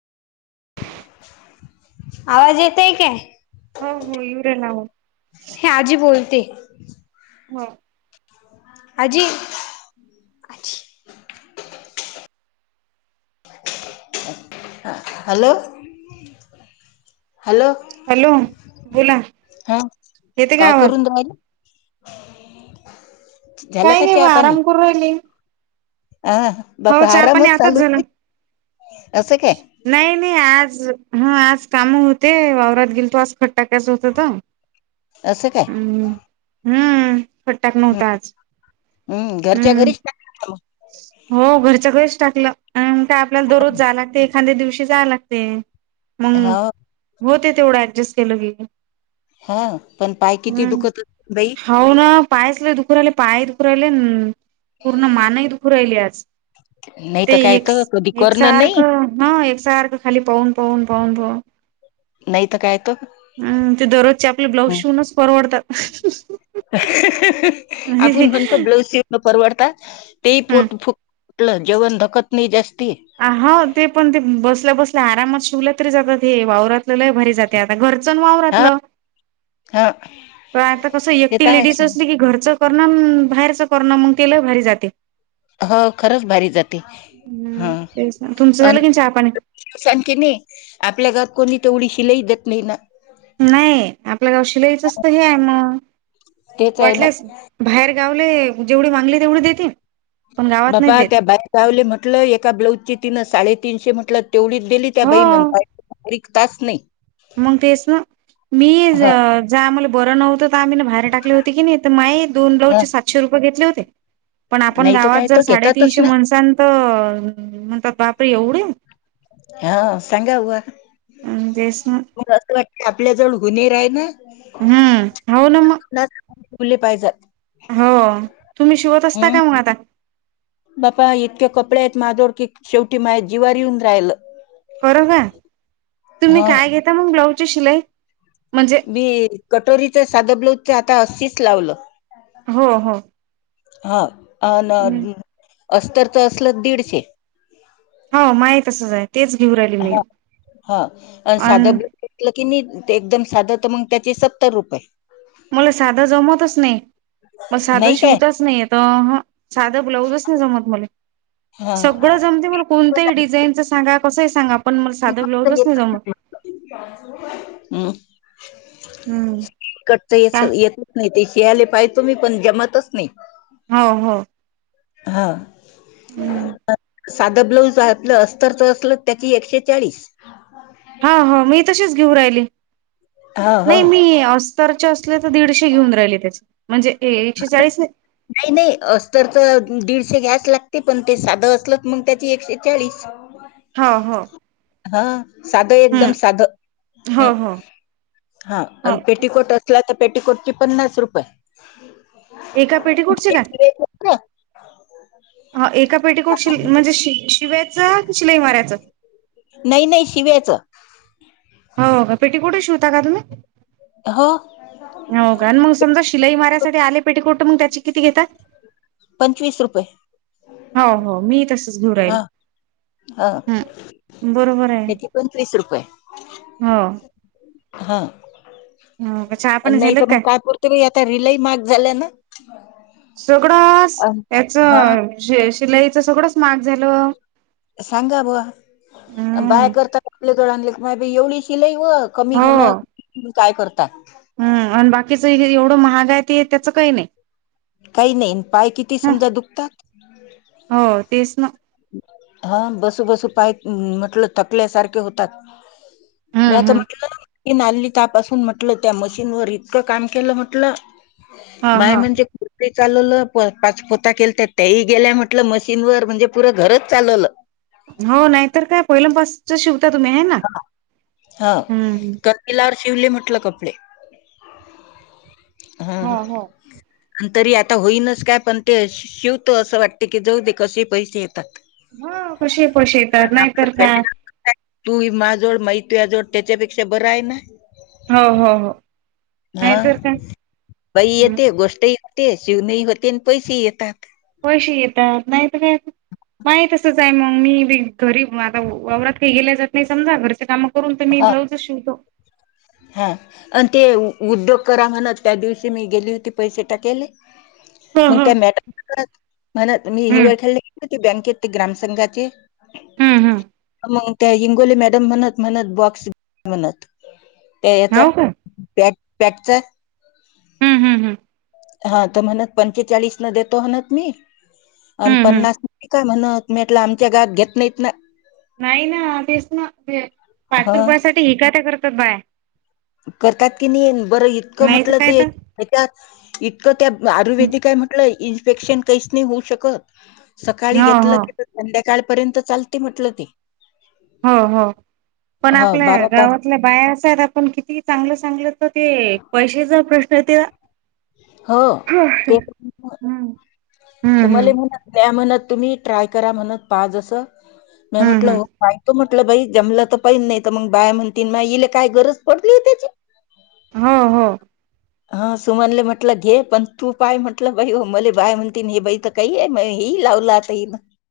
[unintelligible] आवाज येतय काय? होय होय, इन्द ना हो. हे आजी बोलते. हं. आजी [unintelligible] हालो. हॅलो हॅलो बोला हा येते का काय आवाज करून रायले. झाल काही का नाही छा बा पानी? आराम करू राहिली अ हो बापा चहा पाणी आरामच आताच झालं चालूते असं काय. नाही नाही आज हा आज काम होते वावरात गेलतो आज खत टाकायच होत त. असं काय हम् हम्म खत टाकणार नव्हतो आज. हम्म घरच्या घरीच का हो घरच्या घरीच टाकलं काय आपल्याला दररोज जायला लागते एखाद्यां दिवशी जायला लागते मग हा होते तेवढं ऍडजस्ट केलं की. हा पण पाय किती हम्म दुखत असतील बाई हाव ना पाय च लं दुखतो पुरा पाय दुखुन रायलेन पूर्ण मान ही राहिली आज नाही ते तर काय एकस तर कधी करणं नाही एकसारखं हा खाली पाहुन पाहुन पळून पळून पळून नाई तर काय? तर हम्म, ते दररोजचे आपले ब्लाऊज शिवूनच परवडतात. [unintelligible] [unintelligible] आपुण म्हणतो ब्लाऊज शिव परवडतात. ते हम् पोट फुटलं, जेवण धकत नाही जास्त आ हां, ते पण ते बसल्या बसल्या आरामात शिवल्या तरी जातात. हे वावरात लई भारी जातेय, घरच न‌ हा वावरातलं हा पण आता कसं ते तर एकटी आहेच लेडीज असली की घरच करण बाहेरच करण मग ते लई भारी जातेय. हो, खरंच भारी जात ते हम्म हा तेच ना तुमचं झालं अण की चहा पाणी [unintelligible] सांगते मी आप आपल्या घरात कोणी तेवढी शिलाई देत नाही ना. नाही आपलं गाव शिलाईचं ते हे आहे मग. तेच आहे ना वाटलंस बाहेर गावले जेवढी मागली तेवढी देते. पण गावात बाबा नाही देत त्या बाहेर गावले म्हटलं, एका ब्लाउजे तिनं साडेतीनशे म्हटलं. तेवढी दिली, त्या हो बाईन नंतर [unintelligible] नाही. मग, तेच ना मी ह ज- जेव्हा आम्हाला बरं नव्हतं तर आम्ही बाहेर टाकली होती किनी तर, माई दोन ह ब्लाऊजचे सातशे रुपये घेतले होते. पण आपण नाही तर काय गावात जर तर घेतातच साडेतीनशे ना माणसन तर म्हणतात बापरे! एवढे. हा, सांगावूआ तेच ना मग असं वाटत आपल्या जवळ [unintelligible] आहेत. हा, होना म. ठेवले पाहिजात. हो, तुम्ही शिवत असता हम्म का मग आता? बापा इतके कपडे आहेत, माजोवळ की शेवटी माझ्या जिवावर येऊन राहिलं. बरं का, तुम्ही ह काय घेता मग ब्लाउजची शिलाई? म्हणजे मी कटोरीच साधं ब्लाऊजच आता तीस लावलं. हो हो. हा, अन अस्तरचं असलं दीडशे. हो, माय तसंच आहे. तेच घेऊ राहिली मी हा हा, अन साधं ब्लाऊज असलं की नाही एकदम साधं तर मग त्याचे सत्तर रुपये. मला साधं जमतच नाही. मग साधं नाही काय शिवताच नाही येत. अहं साधं ब्लाऊजच नाही जमत मले. हा सगळं जमते मला कोणतंही डिझाईनचं सांगाल - कसं आहे सांग? हम्!. हम्म. कटच काय येतच नाही ते शियाले पाजे तु म्ही पण जमतच नाही. हो हो हा. साधं ब्लाऊजलं अस्तरच असलं त्याची एकशे चाळीस. हा हा, मी तशीच घेऊ राहिली. हा नाही, हो मी अस्तरचे असले तर, दीडशे घेऊन राहिले त्याचे. म्हणजे [unintelligible] ए- एकशे चाळीस नाही नाही, अस्तरचं दीडशे घ्यायचं लागते. ते पण, ते साधं असलं मग त्याचे एकशे चाळीस. हो हो. हा. साध हम्म एकदम साध हो ह हो हा हो. आणि पेटीकोट असला तर पेटीकोटचे पन्नास रुपये. एका पेटीकोटचे का? हा बोल. हा, एका पेटीकोट शि म्हणजे शिवायचं आणि शिलाई मारायचं. नाही नाही शिव्याचं. हो का? पेटीकोट ही शिवता का तुम्ही? हो हो का? मग समजा शिलाई मारा - आले पेटीकोट तर मग त्याचे किती घेतात? पंचवीस रुपये.. हो हो मी तसच घ हा राईल. हा हम बरोबर आहे त्याची पंचवीस रुपये हो. हा हो चहा पाणी नाही झालं तर मग काय करत आता रिलाई मार्क झाला ना. सगळं अन याच हा शिलाईच सगळंच मार्ग झाल. सांगा बवा. बाय हम्म करतात आपल्या [unintelligible] एवढी शिलाई. पण कमी घेणं काय करतात. हम् आणि बाकीच हे एवढं महाग आहे, ते त्याचं काही नाही. काही नाहीन पाय किती ह समजा दुखतात. हो तेच ना हा बसू बसू पाय म्हटलं थकल्यासारखे होतात. हम्म म्या त हम्म म्हटलं - की नाली त्यापासून म्हटलं त्या मशीनवरर इतकं काम केलं म्हटलं. हा माय हा म्हणजे खप. चालवलं पाच पोता केलं तर त्याही गेल्या म्हटलं मशीनवरर म्हणजे पुरं घरच चालवलं. हो नाहीतर काय पहिलंपासच शिव. ता तुम्ही आहे ना? ह हम्म. कंदिलावर शिवले म्हटलं कपडे. ह हा हा. आणि तरी आता होईनस काय पण ते शिवतो असं वाटते की जाऊ दे कसे पैसे येत. हा. कशे फसिवतात नाहीतर काय? तूई मा जोड माहित या जोड त्याच्यापेक्षा बरं आहे ना? हो हो हो. हा. नाहीतर काय बाई येते गोष्टही होते शिवणेही होते आणि पैसेही येतात. [unintelligible] माय तसच आहे मग, मी घरी आता वावरात काही गेल्या जात नाही समजा घरचे काम- करून तर मी ह ब्लाउजच शिवतो. हा आणि ते उद्योग करा म्हणत त्या दिवशी मी गेली होती पैसे टाकेलं हो - मग हो त्या मॅडम म्हणत मी हम्म हिव्या खाललीत. ते बँकेत ते ग्राम संंघाचे हम्म, हम्म. मग त्या हंगोले मॅडम म्हणत म्हणत बॉक्स म्हणत. त्या याच हो का पॅक पॅॅकचा हम्म, हम्म, हम्म. हा तर म्हणत पंचेचाळीस न देतो म्हणत मी आणि हम्म हम्म पन्नास विका. म्हणत आमच्या गात घेत नाहीत ना. नाही ना तेच ना. पाच ह रुपयासाठी हिकाटी करतात बाया. करतात की नाही? बरं इतकं नाहीत म्हटलं काय तर तेच्यात इतकं- त्या आयुर्वेदीिक काय म्हंटलं इन्फेक्शन काहीच नाही होऊ शकत. सकाळी हो घेतलं हो की संध्याकाळपर्यंत चालते म्हटल ते. हो हो पण ह आपल्या बारा तास गावातल्या बाया अश्या आहे ना? आपण किती चांगलं सांगितलं - ते पैशाचा प्रश्न आहे ते, हो ते हम्म हम्म तर मला म्हणत. त्या म्हणत- तुम्ही ट्राय करा म्हणत. पहा जस मी हम्म म्हटलं हम्म हो- आपलं बाई जमलं तर पहिन. नाही तर मग बाया म्हणतील माय हिले काय गरज पडलीए त्याची? हो हो. हा सुमनले म्हटलं घे पण तू पाय म्हटलं बाई हो मले बाय म्हणते हे बाई काही आहे- लावला आता ईन.